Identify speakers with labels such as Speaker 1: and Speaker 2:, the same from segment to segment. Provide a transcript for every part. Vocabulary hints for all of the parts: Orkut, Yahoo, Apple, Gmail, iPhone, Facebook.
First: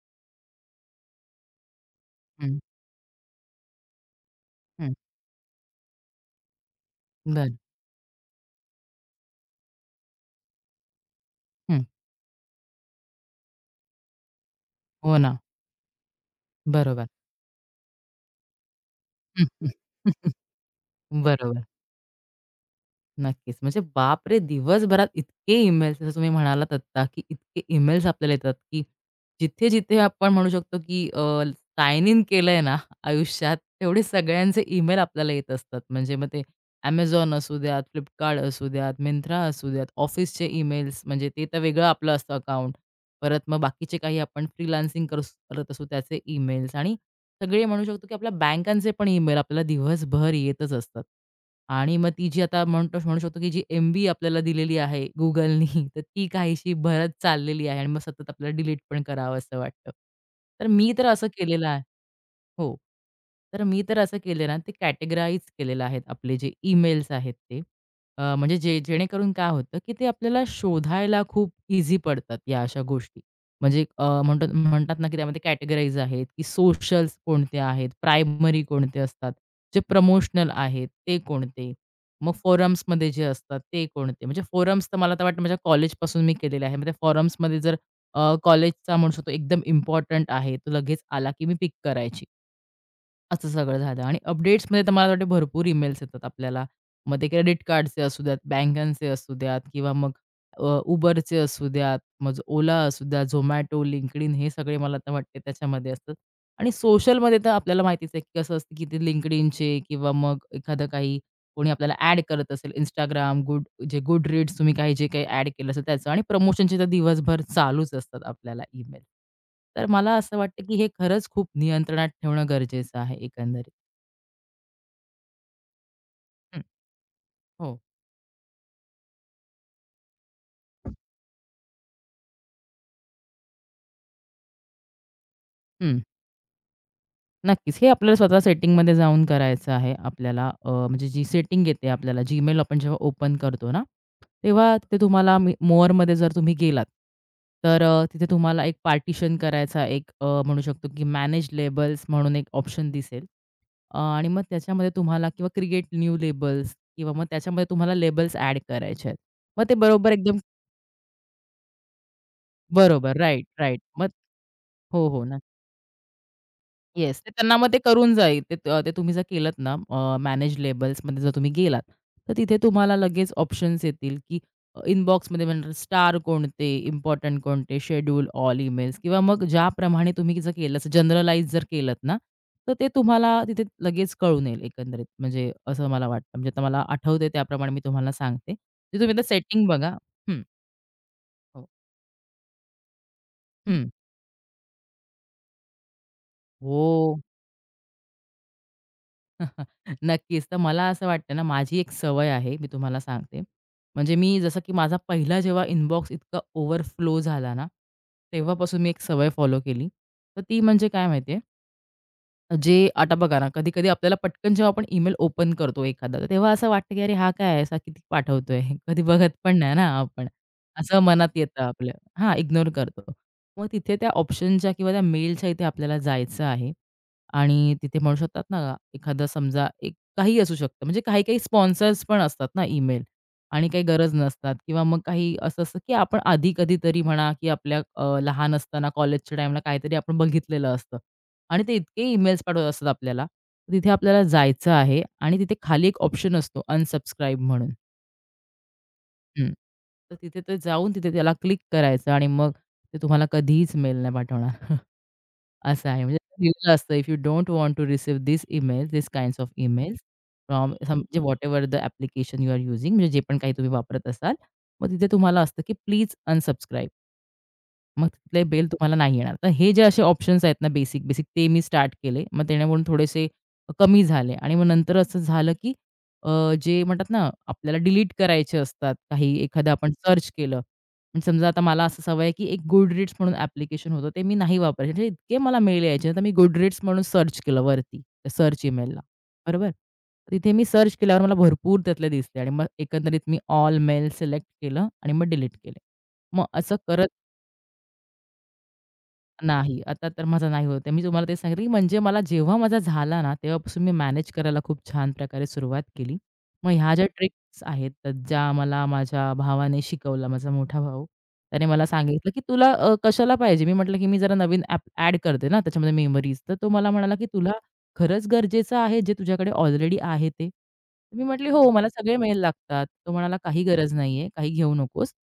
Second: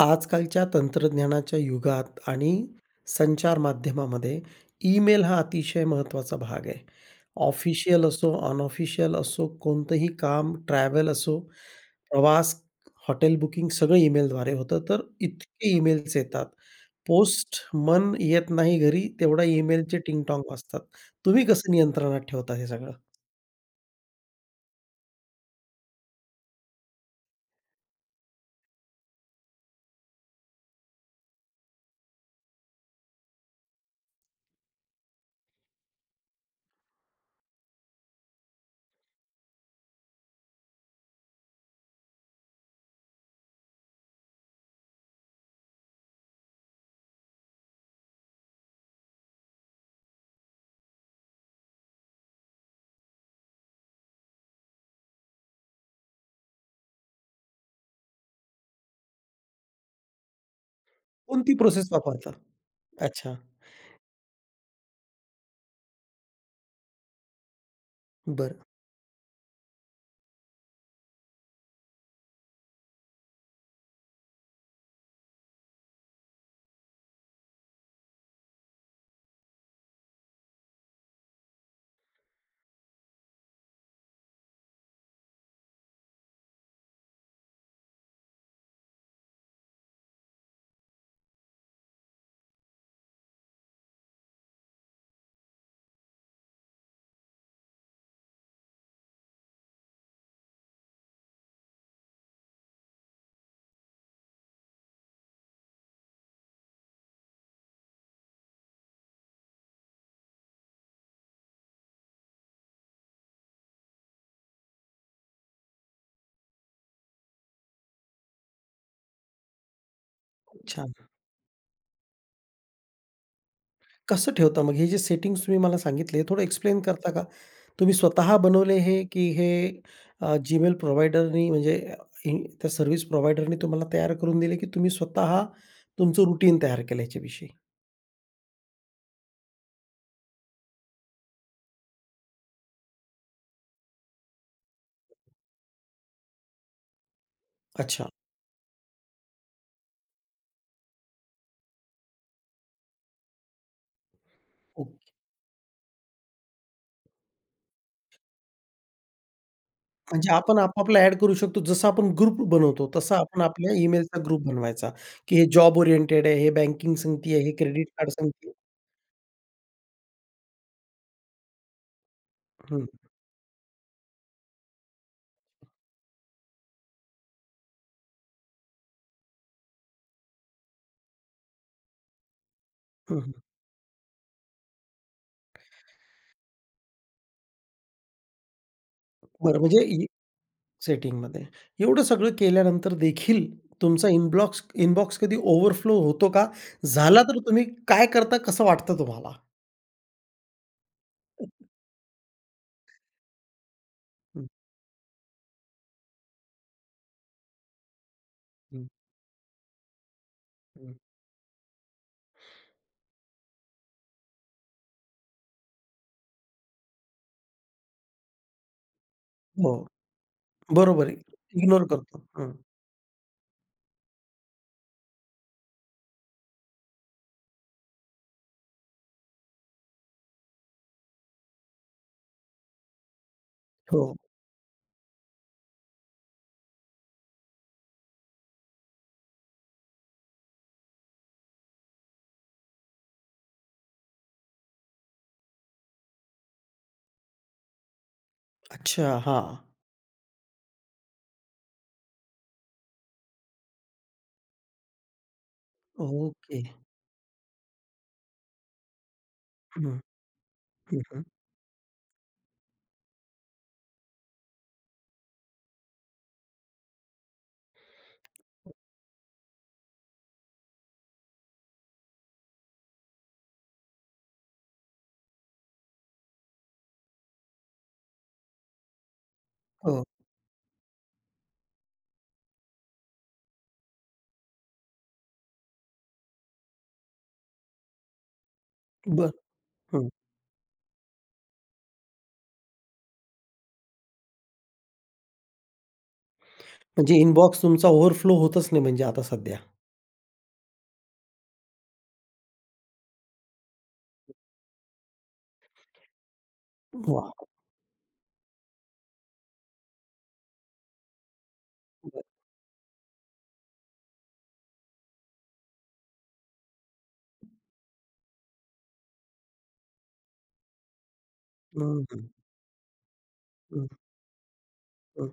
Speaker 1: आजकालच्या तंत्रज्ञानाच्या युगात आणि
Speaker 2: हं,
Speaker 1: संचार माध्यमामध्ये
Speaker 2: हं.
Speaker 1: ईमेल हा अतिशय महत्त्वाचा भाग आहे.
Speaker 2: बरं.
Speaker 1: ऑफिशियल असो, अनऑफिशियल असो, कोणतंही काम, ट्रॅव्हल असो,
Speaker 2: हं.
Speaker 1: प्रवास, हॉटेल बुकिंग सगळं ईमेलद्वारे होतं. तर
Speaker 2: हो ना.
Speaker 1: इतके ईमेल्स येतात.
Speaker 2: बरोबर.
Speaker 1: पोस्ट मन येत नाही घरी तेवढा
Speaker 2: हं, हं.
Speaker 1: ईमेलचे टिंगटॉंग वाजतात. तुम्ही
Speaker 2: बरोबर.
Speaker 1: कसं नियंत्रणात ठेवता हे सगळं?
Speaker 2: नक्कीच. म्हणजे बापरे! दिवसभरात इतके ईमेल्स जसं तुम्ही म्हणालात आत्ता, की इतके ईमेल्स आपल्याला येतात, की जिथे-जिथे आपण म्हणू शकतो, की साइन इन केलंय ना आयुष्यात, तेवढे सगळ्यांचे ईमेल आपल्याला येत असतात. म्हणजे मग ते Amazon असू द्यात, Flipkart असू द्यात, Myntra असू द्यात, ऑफिसचे ईमेल्स म्हणजे ते तर वेगळं आपलं असतं अकाउंट. परत मग बाकीचे काही आपण फ्रीलान्सिंग करत असू त्याचे ईमेल्स आणि सगळे म्हणू शकतो की आपल्या बँकांचे पण ईमेल आपल्याला दिवसभर येतच असतात. आणि मग ती जी आता म्हणू शकतो की जी एम-बी आपल्याला दिलेली आहे Googleनी, तर ती काहीशी भरत चाललेली आहे आणि मग सतत आपल्याला डिलीट पण करावंसं वाटतं. तर मी तर असं
Speaker 1: कोणती
Speaker 2: केलेलं आहे
Speaker 1: प्रोसेस वापरता?
Speaker 2: हो.
Speaker 1: अच्छा.
Speaker 2: तर मी तर असं केलं ना, ते कॅटेगराईज केलेलं आहेत आपले जे ईमेल्स आहेत ते. म्हणजे
Speaker 1: बरं.
Speaker 2: जे जेणेकरून काय होतं, की ते आपल्याला शोधायला खूप इझी पडतात या अशा गोष्टी. म्हणजे म्हणतात ना, की त्यामध्ये कॅटेगराईज आहेत, की सोशल्स कोणते आहेत, प्रायमरी कोणते असतात, जे प्रमोशनल आहेत ते कोणते, मग फोरम्समध्ये जे असतात ते कोणते. म्हणजे फोरम्स तर मला तर वाटतं माझ्या कॉलेजपासून मी केलेले आहे. मग त्या फोरम्समध्ये जर कॉलेजचा म्हणू शकतो एकदम इम्पॉर्टंट आहे, तो लगेच आला की मी पिक करायची. असं सगळं झालं आणि अपडेट्समध्ये तर मला वाटतं भरपूर ईमेल्स येतात आपल्याला. मग ते क्रेडिट कार्डचे असू द्यात, बँकांचे असू द्यात किंवा मग अ, असू द्यात, मग Ola असू द्या, Zomato, LinkedIn हे सगळे मला तर वाटते त्याच्यामध्ये असतात. आणि सोशलमध्ये तर आपल्याला माहितीच आहे की कसं असतं की ते LinkedInचे किंवा मग एखादं काही कोणी आपल्याला ॲड करत असेल Instagram, जे गुड रीड्स तुम्ही काही जे काही ॲड केलं असेल त्याचं आणि प्रमोशनचे तर दिवसभर चालूच असतात आपल्याला ईमेल. तर मला असं
Speaker 1: खूप
Speaker 2: वाटतं, की हे
Speaker 1: छान.
Speaker 2: खरंच खूप नियंत्रणात ठेवणं गरजेचं आहे एकंदरीत.
Speaker 1: कसं ठेवता मग हे जे सेटिंग्स तुम्ही मला सांगितले, थोडं
Speaker 2: हं.
Speaker 1: एक्सप्लेन करता का?
Speaker 2: हो.
Speaker 1: तुम्ही स्वतः बनवले हे, की हे Gmail प्रोव्हायडरनी म्हणजे इन त्या सर्व्हिस प्रोव्हायडरनी तुम्हाला तयार करून दिले, की तुम्ही स्वतः तुमचं रुटीन तयार केलं याच्याविषयी?
Speaker 2: नक्कीच. हे आपल्याला स्वतः सेटिंगमध्ये जाऊन करायचं आहे आपल्याला. म्हणजे जी सेटिंग येते आपल्याला Gmail आपण जेव्हा ओपन करतो ना, तेव्हा तिथे तुम्हाला मी मोअरमध्ये जर तुम्ही गेलात, तर
Speaker 1: अच्छा,
Speaker 2: तिथे तुम्हाला एक पार्टिशन करायचा एक म्हणू शकतो की मॅनेज लेबल्स म्हणून एक ऑप्शन दिसेल. आणि मग त्याच्यामध्ये
Speaker 1: ओके.
Speaker 2: तुम्हाला किंवा क्रिएट न्यू लेबल्स किंवा मग त्याच्यामध्ये तुम्हाला लेबल्स ॲड करायचे आहेत. मग ते बरोबर
Speaker 1: म्हणजे
Speaker 2: एकदम
Speaker 1: आपण आपापला ॲड करू शकतो. जसं आपण ग्रुप बनवतो,
Speaker 2: बरोबर.
Speaker 1: तसा आपण
Speaker 2: राइट,
Speaker 1: आपल्या
Speaker 2: राइट. मग
Speaker 1: ईमेलचा ग्रुप बनवायचा,
Speaker 2: हो, हो.
Speaker 1: की हे जॉब ओरिएंटेड आहे, हे बँकिंग
Speaker 2: येस. ते
Speaker 1: संगती आहे, हे
Speaker 2: त्यांना मग ते
Speaker 1: क्रेडिट कार्ड
Speaker 2: करून जाईल.
Speaker 1: संगती आहे.
Speaker 2: ते ते तुम्ही जर केलत ना मॅनेज लेबल्समध्ये जर तुम्ही गेलात, तर तिथे
Speaker 1: हं,
Speaker 2: तुम्हाला लगेच ऑप्शन्स येतील, की इनबॉक्समध्ये म्हणणार स्टार कोणते, इम्पोर्टंट कोणते, शेड्यूल ऑल ईमेल्स किंवा मग ज्याप्रमाणे तुम्ही जर केलं, जनरलाइज जर केलत ना, तर ते
Speaker 1: हं, हं.
Speaker 2: तुम्हाला तिथे लगेच कळून येईल एकंदरीत. म्हणजे असं मला वाटतं. म्हणजे आता मला आठवतंय त्याप्रमाणे मी तुम्हाला सांगते. ते तुम्ही आता
Speaker 1: बरं
Speaker 2: सेटिंग
Speaker 1: म्हणजे
Speaker 2: बघा. हं.
Speaker 1: सेटिंगमध्ये.
Speaker 2: हो.
Speaker 1: एवढं सगळं केल्यानंतर देखील
Speaker 2: हं.
Speaker 1: तुमचा इनबॉक्स कधी ओव्हरफ्लो होतो का?
Speaker 2: हो.
Speaker 1: झाला तर तुम्ही काय करता? कसं वाटतं तुम्हाला?
Speaker 2: नक्कीच. तर मला असं वाटतं ना, माझी एक सवय आहे, मी तुम्हाला सांगते. म्हणजे मी
Speaker 1: हं,
Speaker 2: जसं की माझा पहिला जेव्हा इनबॉक्स इतका ओव्हरफ्लो झाला ना, तेव्हापासून
Speaker 1: हं,
Speaker 2: मी एक सवय फॉलो केली. तर ती म्हणजे
Speaker 1: हं.
Speaker 2: काय माहिती आहे? जे आता बघा ना, कधी-कधी आपल्याला पटकन जेव्हा आपण ईमेल ओपन करतो एखादा, तर तेव्हा असं वाटतं, की "अरे, हा काय आहे, असा किती पाठवतोय?" कधी बघत पण
Speaker 1: हो,
Speaker 2: नाही ना आपण. असं
Speaker 1: बरोबर आहे.
Speaker 2: मनात येतं
Speaker 1: इग्नोर
Speaker 2: आपल्या
Speaker 1: करतो.
Speaker 2: हां,
Speaker 1: हं.
Speaker 2: इग्नोर करतो. मग तिथे त्या ऑप्शनच्या किंवा त्या मेलच्या इथे आपल्याला जायचं आहे आणि तिथे म्हणू शकतात ना, एखादा समजा एक काहीही असू शकतं. म्हणजे काही-काही स्पॉन्सर्स पण असतात ना ईमेल आणि काही
Speaker 1: हो.
Speaker 2: गरज नसतात किंवा मग काही असं असतं, की आपण आधी कधीतरी म्हणा, की आपल्या लहान असताना कॉलेजच्या टाईमला काहीतरी आपण बघितलेलं असतं. आणि ते इतके ईमेल्स पाठवत असतात आपल्याला. तिथे आपल्याला जायचं आहे आणि तिथे खाली एक ऑप्शन असतो अनसबस्क्राईब म्हणून.
Speaker 1: अच्छा.
Speaker 2: हं.
Speaker 1: हां.
Speaker 2: तर तिथे ते जाऊन तिथे त्याला क्लिक करायचं आणि मग ते तुम्हाला कधीच मेल नाही पाठवणार. असं आहे. म्हणजे
Speaker 1: ओके.
Speaker 2: लिहिलेलं असतं if you don't want to receive this email, this kinds of
Speaker 1: hmm,
Speaker 2: emails
Speaker 1: hmm,
Speaker 2: from some म्हणजे
Speaker 1: hmm.
Speaker 2: Whatever the application you are using म्हणजे जे पण काही तुम्ही वापरत असाल. मग तिथे तुम्हाला असतं की प्लीज अनसबस्क्राईब. मग तिथले बेल तुम्हाला नाही येणार. तर हे जे असे ऑप्शन्स आहेत ना बेसिक, बेसिक ते मी स्टार्ट केले. मग त्यामुळे थोडेसे कमी झाले आणि मग नंतर असं झालं, की जे म्हणतात ना आपल्याला डिलीट करायचे असतात काही एखादं आपण
Speaker 1: हो.
Speaker 2: सर्च केलं. म्हणजे समजा आता मला असं सवय आहे, की एक Goodreads म्हणून ॲप्लिकेशन होतं ते मी नाही वापरायचे. म्हणजे इतके मला मेल यायचे तर मी Goodreads म्हणून सर्च केलं वरती, सर्च इमेलला.
Speaker 1: बरं.
Speaker 2: बरोबर?
Speaker 1: हं.
Speaker 2: तिथे मी सर्च केल्यावर मला भरपूर त्यातले दिसले आणि मग एकंदरीत मी ऑल मेल सिलेक्ट केलं आणि मग डिलीट केले. मग असं करत
Speaker 1: म्हणजे इनबॉक्स तुमचा ओव्हरफ्लो होतच नाही म्हणजे आता सध्या.
Speaker 2: नाही, आता तर माझा नाही होत आहे. मी तुम्हाला तेच सांगितलं, की म्हणजे मला जेव्हा माझा झाला ना, तेव्हापासून मी मॅनेज करायला खूप छान प्रकारे सुरुवात केली. मग ह्या ज्या
Speaker 1: वाह!
Speaker 2: ट्रिक्स आहेत, तर ज्या मला माझ्या भावाने शिकवला, माझा मोठा भाऊ. त्याने मला
Speaker 1: बरं.
Speaker 2: सांगितलं, की "तुला कशाला पाहिजे?" मी म्हटलं, की "मी जरा नवीन ॲप ॲड करते ना, त्याच्यामध्ये मेमरीज." तर तो मला म्हणाला, की "तुला खरंच गरजेचं आहे, जे तुझ्याकडे ऑलरेडी आहे ते?" मी म्हटली, "हो, मला
Speaker 1: हं,
Speaker 2: सगळे
Speaker 1: हं,
Speaker 2: मेल लागतात." तो म्हणाला, "काही
Speaker 1: हं,
Speaker 2: गरज नाहीये, काही घेऊ नकोस.
Speaker 1: हं.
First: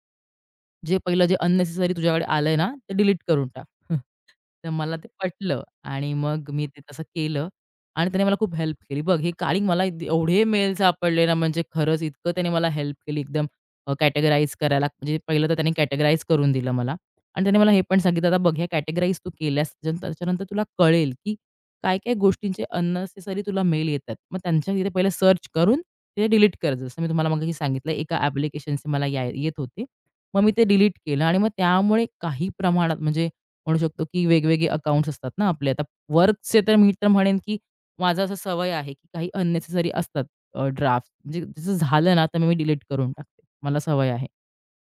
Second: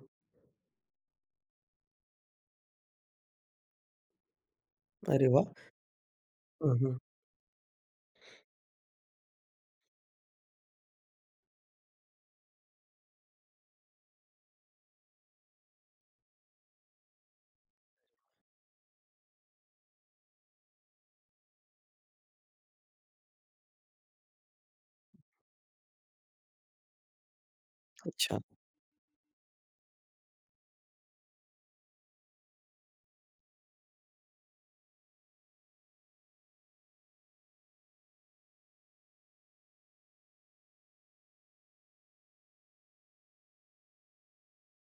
Speaker 2: जे पहिलं जे अननेसेसरी तुझ्याकडे आलंय ना, ते डिलीट करून टाक." तर मला ते
Speaker 1: अरे वाह!
Speaker 2: पटलं आणि मग मी
Speaker 1: हं,
Speaker 2: ते
Speaker 1: हं.
Speaker 2: तसं केलं आणि त्याने मला खूप हेल्प केली. बघ हे काळिंग मला एवढे मेल सापडले ना, म्हणजे खरंच इतकं त्याने मला हेल्प केली एकदम कॅटेगराईज करायला. म्हणजे पहिलं तर त्याने कॅटेगराईज करून दिलं मला आणि त्याने मला हे पण सांगितलं, "आता बघ, ह्या कॅटेगराईज तू केल्यास त्याच्यानंतर त्याच्यानंतर तुला कळेल, की काय-काय गोष्टींचे अननेसेसरी तुला मेल येतात. मग त्यांच्या तिथे पहिलं सर्च करून ते डिलीट कर." जसं मी तुम्हाला मगाशी सांगितलं, एका
Speaker 1: अच्छा.
Speaker 2: ॲप्लिकेशनचे मला येत होते. मग मी ते डिलीट केलं आणि मग त्यामुळे काही प्रमाणात म्हणजे म्हणू शकतो, की वेगवेगळे अकाउंट्स असतात ना आपले. आता वर्कचे तर मी तर म्हणेन, की माझं असं सवय आहे, की काही अननेसेसरी असतात ड्राफ्ट्स म्हणजे जसं झालं ना, तर मग मी डिलीट करून टाकते. मला सवय आहे.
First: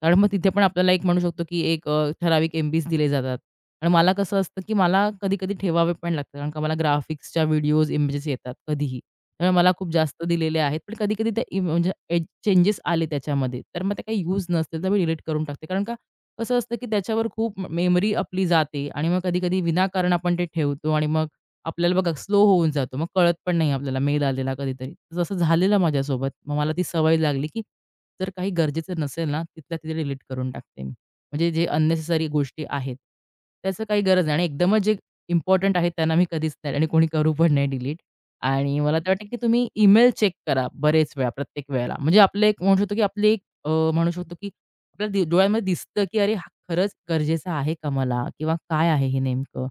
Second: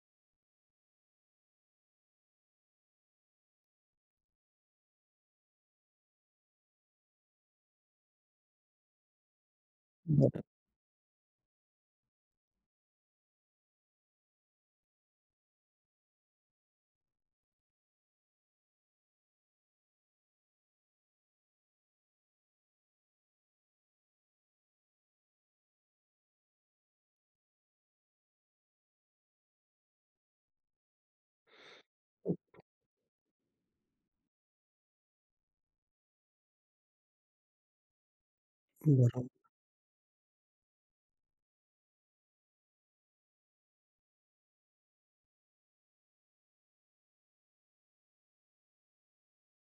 Speaker 2: कारण मग तिथे पण आपल्याला एक म्हणू शकतो, की एक ठराविक एमबीज दिले जातात. आणि मला कसं असतं, की मला कधी-कधी ठेवावे पण लागतात. कारण का मला ग्राफिक्सच्या व्हिडिओज, इमेजेस येतात कधीही. त्यामुळे मला खूप जास्त
Speaker 1: बरं.
Speaker 2: दिलेले आहेत. पण कधी-कधी ते म्हणजे चेंजेस आले त्याच्यामध्ये, तर मग ते काही यूज नसतील, तर मी डिलीट करून टाकते. कारण कसं असतं, की त्याच्यावर खूप मेमरी आपली जाते आणि मग कधी-कधी विनाकारण आपण ते ठेवतो आणि मग आपल्याला बघा स्लो होऊन जातो. मग कळत पण नाही आपल्याला मेल आलेला कधीतरी. जसं झालेलं माझ्यासोबत. मग मला ती सवय लागली, की जर काही गरजेचं नसेल ना, तिथल्या तिथे डिलीट करून टाकते मी. म्हणजे जे अननेसेसरी गोष्टी आहेत, त्याचं काही गरज नाही आणि एकदमच जे इम्पोर्टंट आहेत त्यांना मी कधीच नाही आणि कोणी करू पण नाही डिलीट. आणि मला तर वाटतं,
Speaker 1: बरं.
Speaker 2: की तुम्ही ईमेल चेक करा बरेच वेळा, प्रत्येक वेळेला. म्हणजे आपलं एक म्हणू शकतो, की आपली एक अ, म्हणू शकतो, की आपल्या डोळ्यांमध्ये दिसतं, की अरे, हा खरंच गरजेचं आहे का मला? किंवा काय आहे हे नेमकं?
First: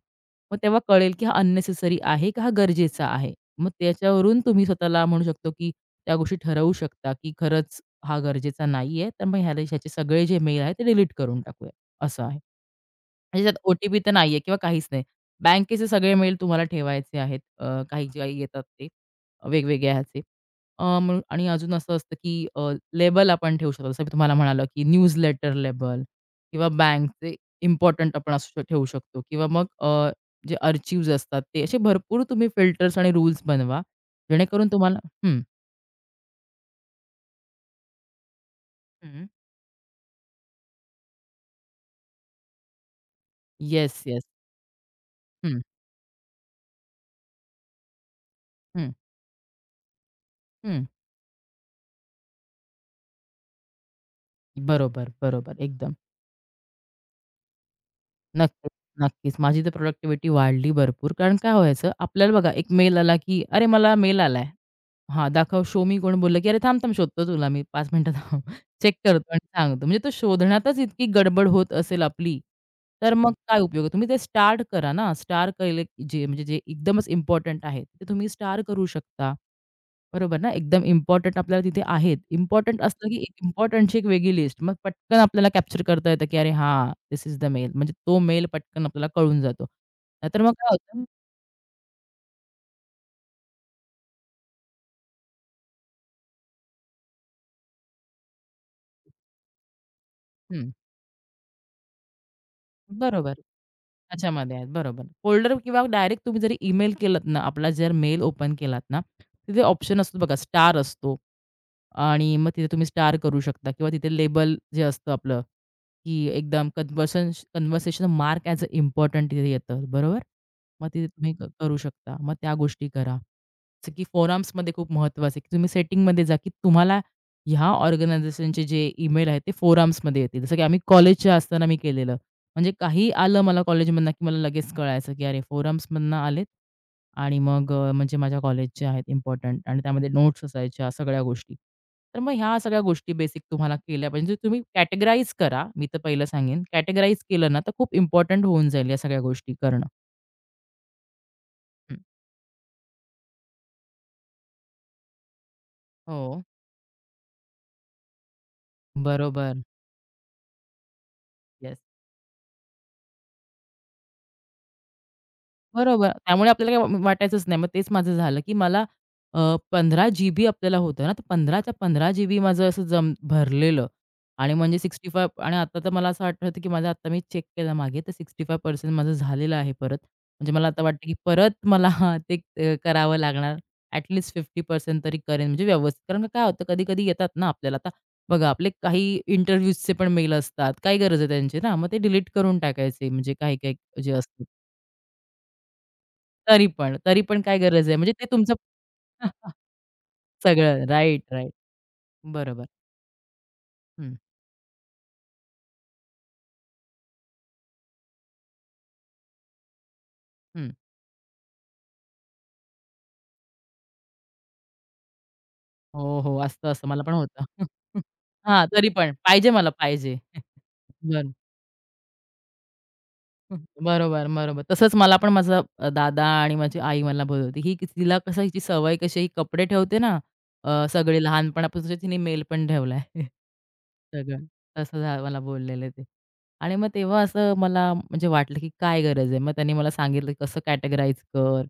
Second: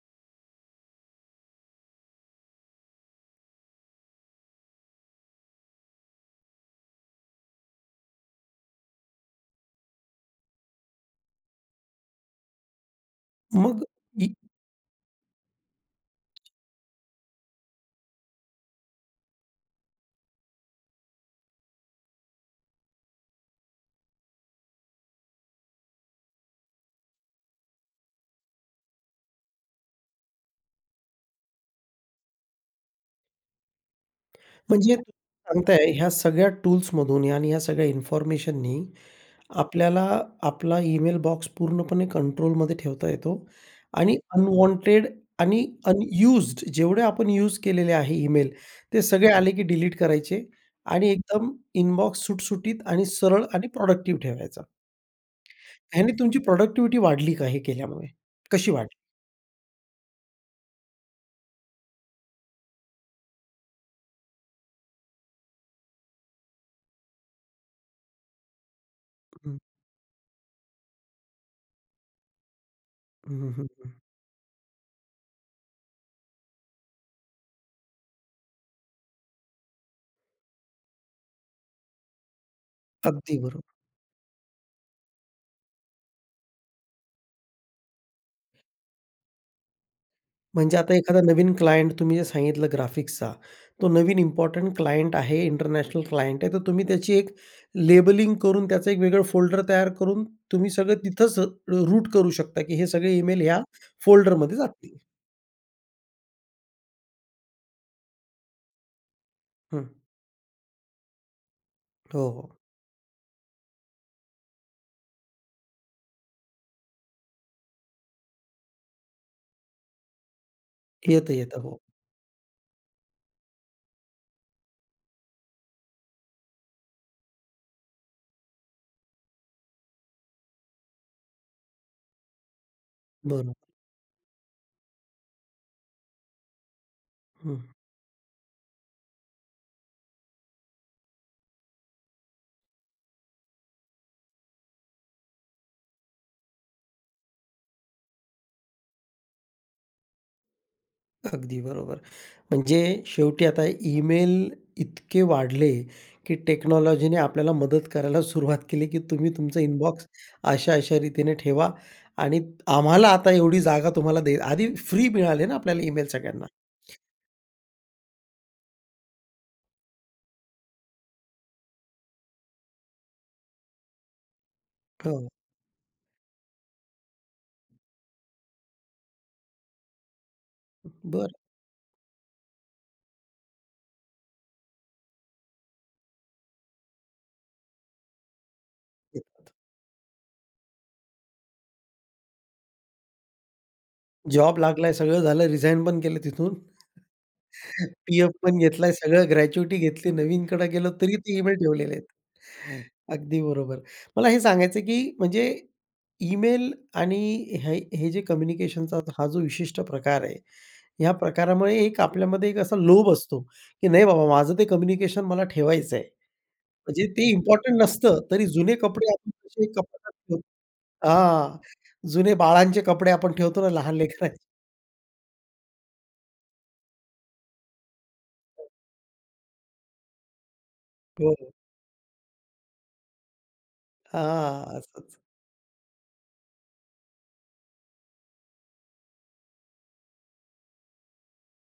Speaker 2: मग तेव्हा कळेल, की हा अननेसेसरी आहे का हा गरजेचा आहे? मग त्याच्यावरून तुम्ही स्वतःला म्हणू शकतो, की त्या गोष्टी ठरवू शकता, की खरंच हा गरजेचा नाहीये. तर मग ह्याला ह्याचे सगळे जे मेल आहेत ते डिलीट करून टाकूया, असं आहे. म्हणजे त्यात
Speaker 1: मग
Speaker 2: ओ-टी-पी तर
Speaker 1: इ
Speaker 2: नाहीये किंवा काहीच नाही. बँकेचे सगळे मेल तुम्हाला ठेवायचे आहेत. काही जे काही येतात ते वेगवेगळ्या ह्याचे. म्हणून आणि अजून असं असतं, की लेबल आपण ठेवू शकतो. जसं मी तुम्हाला म्हणालो, की न्यूजलेटर लेबल किंवा बँकचे इम्पोर्टंट आपण असं ठेवू शकतो किंवा मग जे आर्चिव्हज असतात ते असे भरपूर तुम्ही फिल्टर्स आणि रूल्स बनवा. जेणेकरून
Speaker 1: म्हणजे
Speaker 2: तुम्हाला
Speaker 1: तुम्ही सांगताय ह्या सगळ्या टूल्समधून आणि ह्या सगळ्या इन्फॉर्मेशननी आपल्याला आपला ईमेल बॉक्स पूर्णपणे कंट्रोलमध्ये ठेवता येतो
Speaker 2: येस,
Speaker 1: आणि
Speaker 2: येस.
Speaker 1: अनवॉन्टेड आणि अनयुज्ड जेवढे आपण यूज केलेले आहे ईमेल, ते सगळे आले की डिलीट करायचे आणि एकदम इनबॉक्स सुटसुटीत आणि सरळ आणि प्रॉडक्टिव्ह ठेवायचा.
Speaker 2: बरोबर, बरोबर. एकदम.
Speaker 1: ह्याने तुमची प्रॉडक्टिव्हिटी वाढली का हे केल्यामुळे?
Speaker 2: नक्कीच,
Speaker 1: कशी वाढली?
Speaker 2: नक्कीच. माझी तर प्रोडक्टिव्हिटी वाढली भरपूर. कारण काय व्हायचं, आपल्याला बघा एक मेल आला, की "अरे, मला मेल आलाय." हां, शो मी कोण बोललं, की "अरे, थांब-थांब शोधतो तुला मी 5 मिनिटं थांब. चेक करतो आणि
Speaker 1: हं.
Speaker 2: सांगतो." म्हणजे तो शोधण्यातच इतकी गडबड होत असेल आपली, तर मग
Speaker 1: हं,
Speaker 2: काय
Speaker 1: हं,
Speaker 2: उपयोग आहे.
Speaker 1: हं.
Speaker 2: तुम्ही ते स्टार्ट करा ना. स्टार केले की जे म्हणजे जे एकदमच इम्पोर्टंट आहे, ते तुम्ही स्टार करू शकता. बरोबर ना? एकदम इम्पोर्टंट आपल्याला तिथे आहेत. इम्पोर्टंट असलं की एक
Speaker 1: अगदी बरोबर.
Speaker 2: इम्पोर्टंटची एक वेगळी लिस्ट. मग पटकन आपल्याला कॅप्चर करता येतं की अरे हा धिस इज द मेल. म्हणजे तो मेल पटकन आपल्याला कळून जातो. नाहीतर मग काय
Speaker 1: म्हणजे आता
Speaker 2: होतं
Speaker 1: एखादा नवीन क्लायंट तुम्ही जे सांगितलं ग्राफिक्सचा, तो नवीन इम्पोर्टंट क्लायंट आहे, इंटरनॅशनल क्लायंट आहे, तर तुम्ही त्याची एक लेबलिंग करून त्याचं एक वेगळं फोल्डर तयार करून
Speaker 2: हं,
Speaker 1: तुम्ही सगळं तिथंच रूट करू शकता, की हे सगळे
Speaker 2: बरोबर.
Speaker 1: ईमेल ह्या
Speaker 2: त्याच्यामध्ये
Speaker 1: फोल्डरमध्ये
Speaker 2: आहेत,
Speaker 1: जातील.
Speaker 2: बरोबर. फोल्डर किंवा डायरेक्ट तुम्ही जरी ईमेल केलात ना, आपला जर मेल ओपन केलात ना, तिथे
Speaker 1: हं.
Speaker 2: ऑप्शन असतो बघा, स्टार असतो
Speaker 1: हो,
Speaker 2: आणि
Speaker 1: हो.
Speaker 2: मग तिथे तुम्ही स्टार करू शकता किंवा तिथे लेबल जे असतं आपलं, की एकदम conversation mark as a important तिथे येतं, बरोबर? मग तिथे तुम्ही
Speaker 1: येतं,
Speaker 2: क
Speaker 1: येतं.
Speaker 2: करू
Speaker 1: हो.
Speaker 2: शकता. मग त्या गोष्टी करा. जसं की फोरम्समध्ये खूप महत्त्वाचं आहे, की तुम्ही सेटिंगमध्ये जा, की तुम्हाला ह्या ऑर्गनायझेशनचे जे ईमेल आहेत ते फोरम्समध्ये येतील. जसं की आम्ही कॉलेजच्या असताना मी केलेलं. म्हणजे काही आलं
Speaker 1: बरोबर.
Speaker 2: मला कॉलेजमधनं, की मला लगेच कळायचं, की अरे फोरम्समधनं आलेत आणि
Speaker 1: हं.
Speaker 2: मग म्हणजे माझ्या कॉलेजचे आहेत इम्पोर्टंट आणि त्यामध्ये नोट्स असायच्या सगळ्या गोष्टी. तर मग ह्या सगळ्या गोष्टी बेसिक तुम्हाला केल्या पाहिजे. म्हणजे तुम्ही कॅटेगराईज करा. मी तर पहिलं सांगेन कॅटेगराईज केलं ना, तर खूप इम्पोर्टंट होऊन जाईल या सगळ्या गोष्टी करणं.
Speaker 1: अगदी बरोबर.
Speaker 2: हं.
Speaker 1: म्हणजे शेवटी आता ईमेल इतके वाढले, की
Speaker 2: हो.
Speaker 1: टेक्नॉलॉजीने आपल्याला मदत करायला सुरुवात केली, की तुम्ही तुमचं
Speaker 2: बरोबर.
Speaker 1: इनबॉक्स अशा-अशा रीतीने ठेवा
Speaker 2: येस.
Speaker 1: आणि आम्हाला आता एवढी जागा तुम्हाला दे आधी फ्री मिळाले ना आपल्याला ईमेल
Speaker 2: बरोबर.
Speaker 1: सगळ्यांना.
Speaker 2: त्यामुळे आपल्याला काय वाटायचंच नाही. मग तेच माझं झालं, की मला अ, 15 जीबी आपल्याला होतं ना, तर 15च्या 15 जीबी माझं असं जम भरलेलं आणि म्हणजे 65
Speaker 1: हो,
Speaker 2: आणि आता तर मला असं आठवतं, की माझं आता मी चेक केलं मागे तर 65% माझं झालेलं आहे परत. म्हणजे मला आता वाटतं, की
Speaker 1: बरं.
Speaker 2: परत मला हा ते करावं लागणार. ॲट लीस्ट 50% तरी करेन म्हणजे व्यवस्थित. कारण का काय होतं कधी-कधी येतात ना आपल्याला आता बघा आपले काही इंटरव्ह्यूजचे पण मेल असतात. काय गरज आहे त्यांची ना, मग ते डिलीट करून टाकायचे म्हणजे काही-काही जे असतात.
Speaker 1: जॉब लागलाय, सगळं झालं, रिझाइन पण केलं तिथून.
Speaker 2: तरी पण काय गरज आहे म्हणजे ते
Speaker 1: पी-एफ
Speaker 2: तुमचं
Speaker 1: पण घेतलाय, सगळं ग्रॅच्युइटी घेतली, नवीनकडे
Speaker 2: सगळं
Speaker 1: गेलो तरी
Speaker 2: राइट,
Speaker 1: ते
Speaker 2: राइट.
Speaker 1: ईमेल ठेवलेले आहेत.
Speaker 2: बरोबर.
Speaker 1: अगदी बरोबर.
Speaker 2: हं,
Speaker 1: मला हे सांगायचं आहे, की म्हणजे ईमेल आणि हे हे जे कम्युनिकेशनचा हा जो विशिष्ट प्रकार आहे,
Speaker 2: हं.
Speaker 1: ह्या प्रकारामुळे एक आपल्यामध्ये एक असा लोभ असतो, की नाही बाबा माझं ते कम्युनिकेशन मला ठेवायचं आहे.
Speaker 2: हो, हो. असतं असं मला
Speaker 1: म्हणजे
Speaker 2: पण
Speaker 1: ते
Speaker 2: होतं.
Speaker 1: इम्पोर्टंट नसतं, तरी
Speaker 2: हां,
Speaker 1: जुने
Speaker 2: तरी
Speaker 1: कपडे
Speaker 2: पण
Speaker 1: आपण
Speaker 2: पाहिजे
Speaker 1: कसे
Speaker 2: मला,
Speaker 1: कपाटात
Speaker 2: पाहिजे.
Speaker 1: ठेवतो.
Speaker 2: बरं.
Speaker 1: हां. जुने बाळांचे कपडे आपण
Speaker 2: हं,
Speaker 1: ठेवतो ना लहान
Speaker 2: बरोबर,
Speaker 1: लेकरांचे.
Speaker 2: बरोबर. तसंच मला पण माझा दादा आणि माझी आई मला बोलवते. ही तिला कसं हिची सवय कशी ही कपडे ठेवते ना, सगळे
Speaker 1: हो.
Speaker 2: लहानपणापासून तिने मेल पण ठेवलाय. सगळं
Speaker 1: हां,
Speaker 2: तसं
Speaker 1: असंच.
Speaker 2: मला बोललेले ते. आणि मग तेव्हा असं मला म्हणजे वाटलं, की काय गरज आहे. मग त्यांनी मला सांगितलं, की कसं कॅटेगराईज कर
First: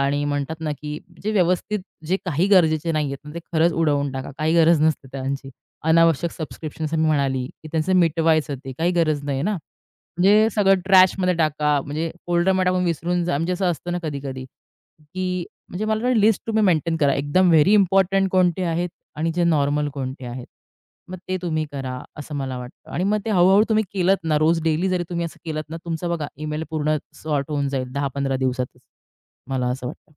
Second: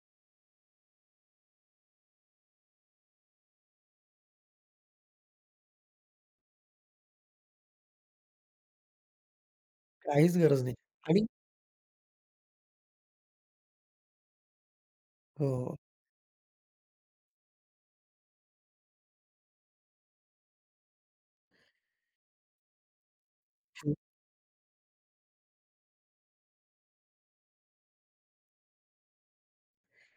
Speaker 2: आणि म्हणतात ना, की जे व्यवस्थित जे काही गरजेचे नाहीयेत ना, ते खरंच उडवून टाका. काही गरज नसते त्यांची. अनावश्यक सबस्क्रिप्शन्स मी म्हणाली, की त्यांचं मिटवायचं ते काही गरज नाही ना.
Speaker 1: काहीच
Speaker 2: म्हणजे
Speaker 1: गरज नाही.
Speaker 2: सगळं
Speaker 1: आणि
Speaker 2: ट्रॅशमध्ये टाका, म्हणजे फोल्डरमध्ये टाकून विसरून जा. म्हणजे असं असतं ना कधी-कधी, की
Speaker 1: हो,
Speaker 2: म्हणजे मला वाटतं लिस्ट तुम्ही मेंटेन करा. एकदम व्हेरी इम्पोर्टंट कोणते आहेत आणि जे नॉर्मल कोणते आहेत. मग ते तुम्ही करा, असं मला वाटतं. आणि मग ते हळू तुम्ही केलत ना, रोज डेली जरी तुम्ही असं केलत ना, तुमचा बघा ईमेल पूर्ण सॉर्ट होऊन जाईल 10-15 दिवसातच. मला असं वाटतं.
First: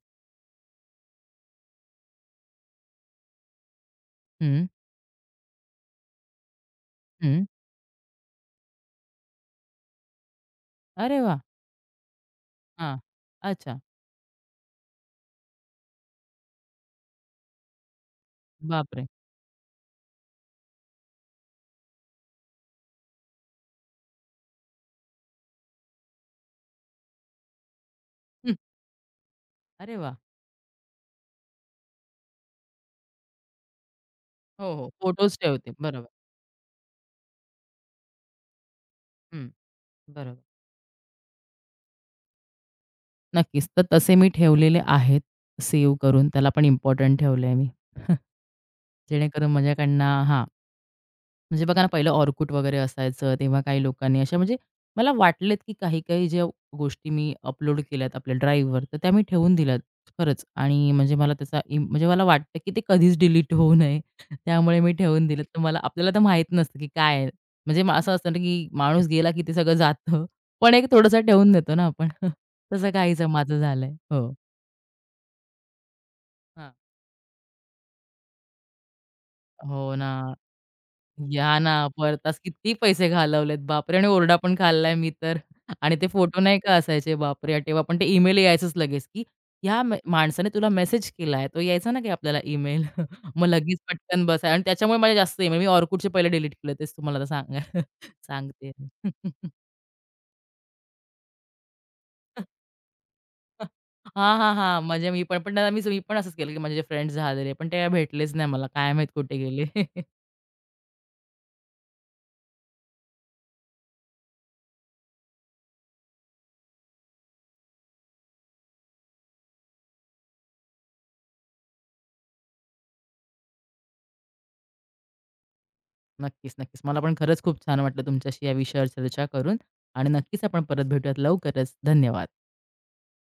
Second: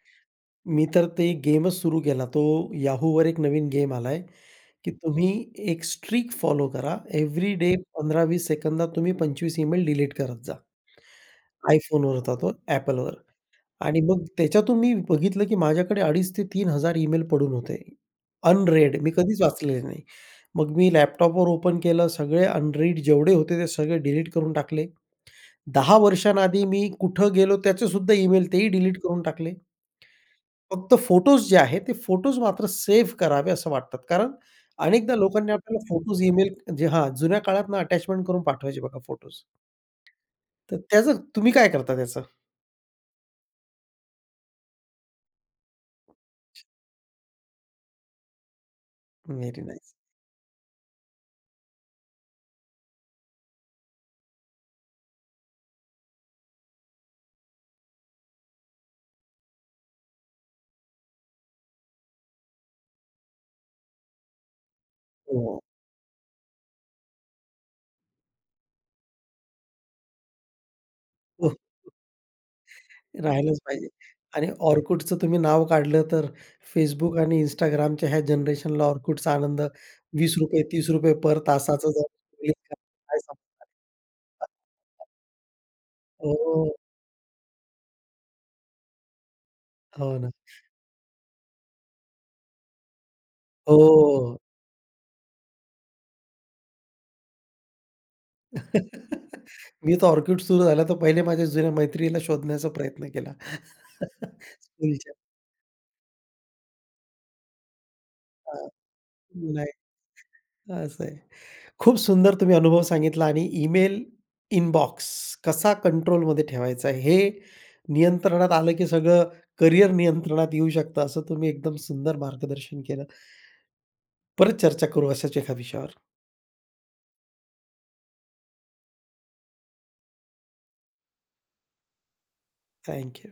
Speaker 1: मी तर ते गेमच सुरू केला. तो Yahooवर एक नवीन गेम आलाय.
Speaker 2: हं,
Speaker 1: की तुम्ही एक स्ट्रीक फॉलो करा.
Speaker 2: हं.
Speaker 1: एव्हरी डे 15-20 सेकंदात तुम्ही 25 ईमेल डिलीट करत जा.
Speaker 2: अरे वाह!
Speaker 1: iPhoneवर होता तो,
Speaker 2: हां.
Speaker 1: Appleवर.
Speaker 2: अच्छा.
Speaker 1: आणि मग त्याच्यातून मी बघितलं की माझ्याकडे 2,500 ते 3,000 ईमेल पडून होते. अनरीड
Speaker 2: बापरे!
Speaker 1: मी कधीच वाचलेले नाही. मग मी लॅपटॉपवर ओपन केलं, सगळे अनरीड जेवढे होते ते सगळे डिलीट करून टाकले. 10 वर्षांआधी मी कुठं गेलो त्याचे सुद्धा ईमेल
Speaker 2: हं.
Speaker 1: तेही डिलीट करून टाकले.
Speaker 2: अरे वाह!
Speaker 1: फक्त फोटोज जे आहेत, ते फोटोज मात्र सेव्ह करावे असं वाटतात. कारण
Speaker 2: हो, हो.
Speaker 1: अनेकदा
Speaker 2: फोटोज
Speaker 1: लोकांनी
Speaker 2: ठेवते.
Speaker 1: आपल्याला
Speaker 2: बरोबर.
Speaker 1: फोटोज ईमेल जे हां, जुन्या काळात ना अटॅचमेंट करून पाठवायचे बघा फोटोज.
Speaker 2: हं. बरोबर.
Speaker 1: तर त्याचं तुम्ही काय करता त्याचं?
Speaker 2: नक्कीच. तर तसे मी ठेवलेले आहेत सेव्ह करून. त्याला पण इम्पोर्टंट ठेवलं आहे मी. जेणेकरून
Speaker 1: व्हेरी नाईस.
Speaker 2: माझ्याकडनं हां, म्हणजे बघा ना पहिलं Orkut वगैरे असायचं. तेव्हा काही लोकांनी अशा म्हणजे मला वाटलेत, की काही-काही ज्या गोष्टी मी अपलोड केल्यात आपल्या ड्राईव्हवर, तर त्या मी ठेवून दिल्यात खरंच. आणि म्हणजे मला त्याचा म्हणजे मला वाटतं, की ते कधीच डिलीट होऊ नये. त्यामुळे मी ठेवून दिलेत. तर
Speaker 1: हो.
Speaker 2: मला आपल्याला तर माहीत नसतं, की काय आहे? म्हणजे मग असं असतं ना, की माणूस गेला, की ते सगळं जातं. पण एक थोडंसं ठेवून
Speaker 1: हो,
Speaker 2: देतो ना आपण. तसं काहीसं
Speaker 1: राहिलंच
Speaker 2: माझं
Speaker 1: पाहिजे.
Speaker 2: झालंय. हो.
Speaker 1: आणि Orkutचं तुम्ही नाव काढलं तर
Speaker 2: हां.
Speaker 1: Facebook आणि Instagramच्या ह्या जनरेशनला Orkutचा आनंद
Speaker 2: हो ना.
Speaker 1: ₹20, ₹30 पर
Speaker 2: या ना,
Speaker 1: तासाचा जर
Speaker 2: परतास किती पैसे
Speaker 1: काय
Speaker 2: घालवलेत
Speaker 1: संपता.
Speaker 2: बापरे! आणि ओरडा पण खाल्लाय मी तर. आणि ते फोटो नाही का
Speaker 1: हो,
Speaker 2: असायचे बापरे! तेव्हा पण ते ईमेल यायचंच लगेच, की "या म
Speaker 1: हो ना.
Speaker 2: माणसाने तुला मेसेज केलाय." तो यायचा ना, की आपल्याला ईमेल. मग लगेच पटकन
Speaker 1: हो.
Speaker 2: बसाय आणि त्याच्यामुळे माझे जास्त ईमेल मी Orkutचे पहिले डिलीट केले. तेच तुम्हाला आता सांगा सांगते.
Speaker 1: मी तर ऑर्किड सुरू झाला, तर पहिले माझ्या जुन्या मैत्रिणीला शोधण्याचा प्रयत्न केला.
Speaker 2: हां, हां, हां. म्हणजे
Speaker 1: स्कूलच्या.
Speaker 2: मी पण पण त्याला मी मी पण असंच केलं, की माझे फ्रेंड्स झालेले, पण ते काय भेटलेच नाही
Speaker 1: हां,
Speaker 2: मला. काय माहीत कुठे गेले.
Speaker 1: नाही असं आहे. खूप सुंदर तुम्ही अनुभव सांगितला आणि ईमेल इनबॉक्स कसा कंट्रोलमध्ये ठेवायचा हे नियंत्रणात आलं, की सगळं करिअर नियंत्रणात येऊ शकतं, असं तुम्ही एकदम सुंदर मार्गदर्शन केलं. परत चर्चा करू अशाच एका विषयावर.
Speaker 2: नक्कीच, नक्कीच. मला पण खरंच खूप छान वाटलं तुमच्याशी या विषयावर चर्चा करून आणि नक्कीच आपण परत भेटूयात लवकरच. धन्यवाद.
Speaker 1: Thank you.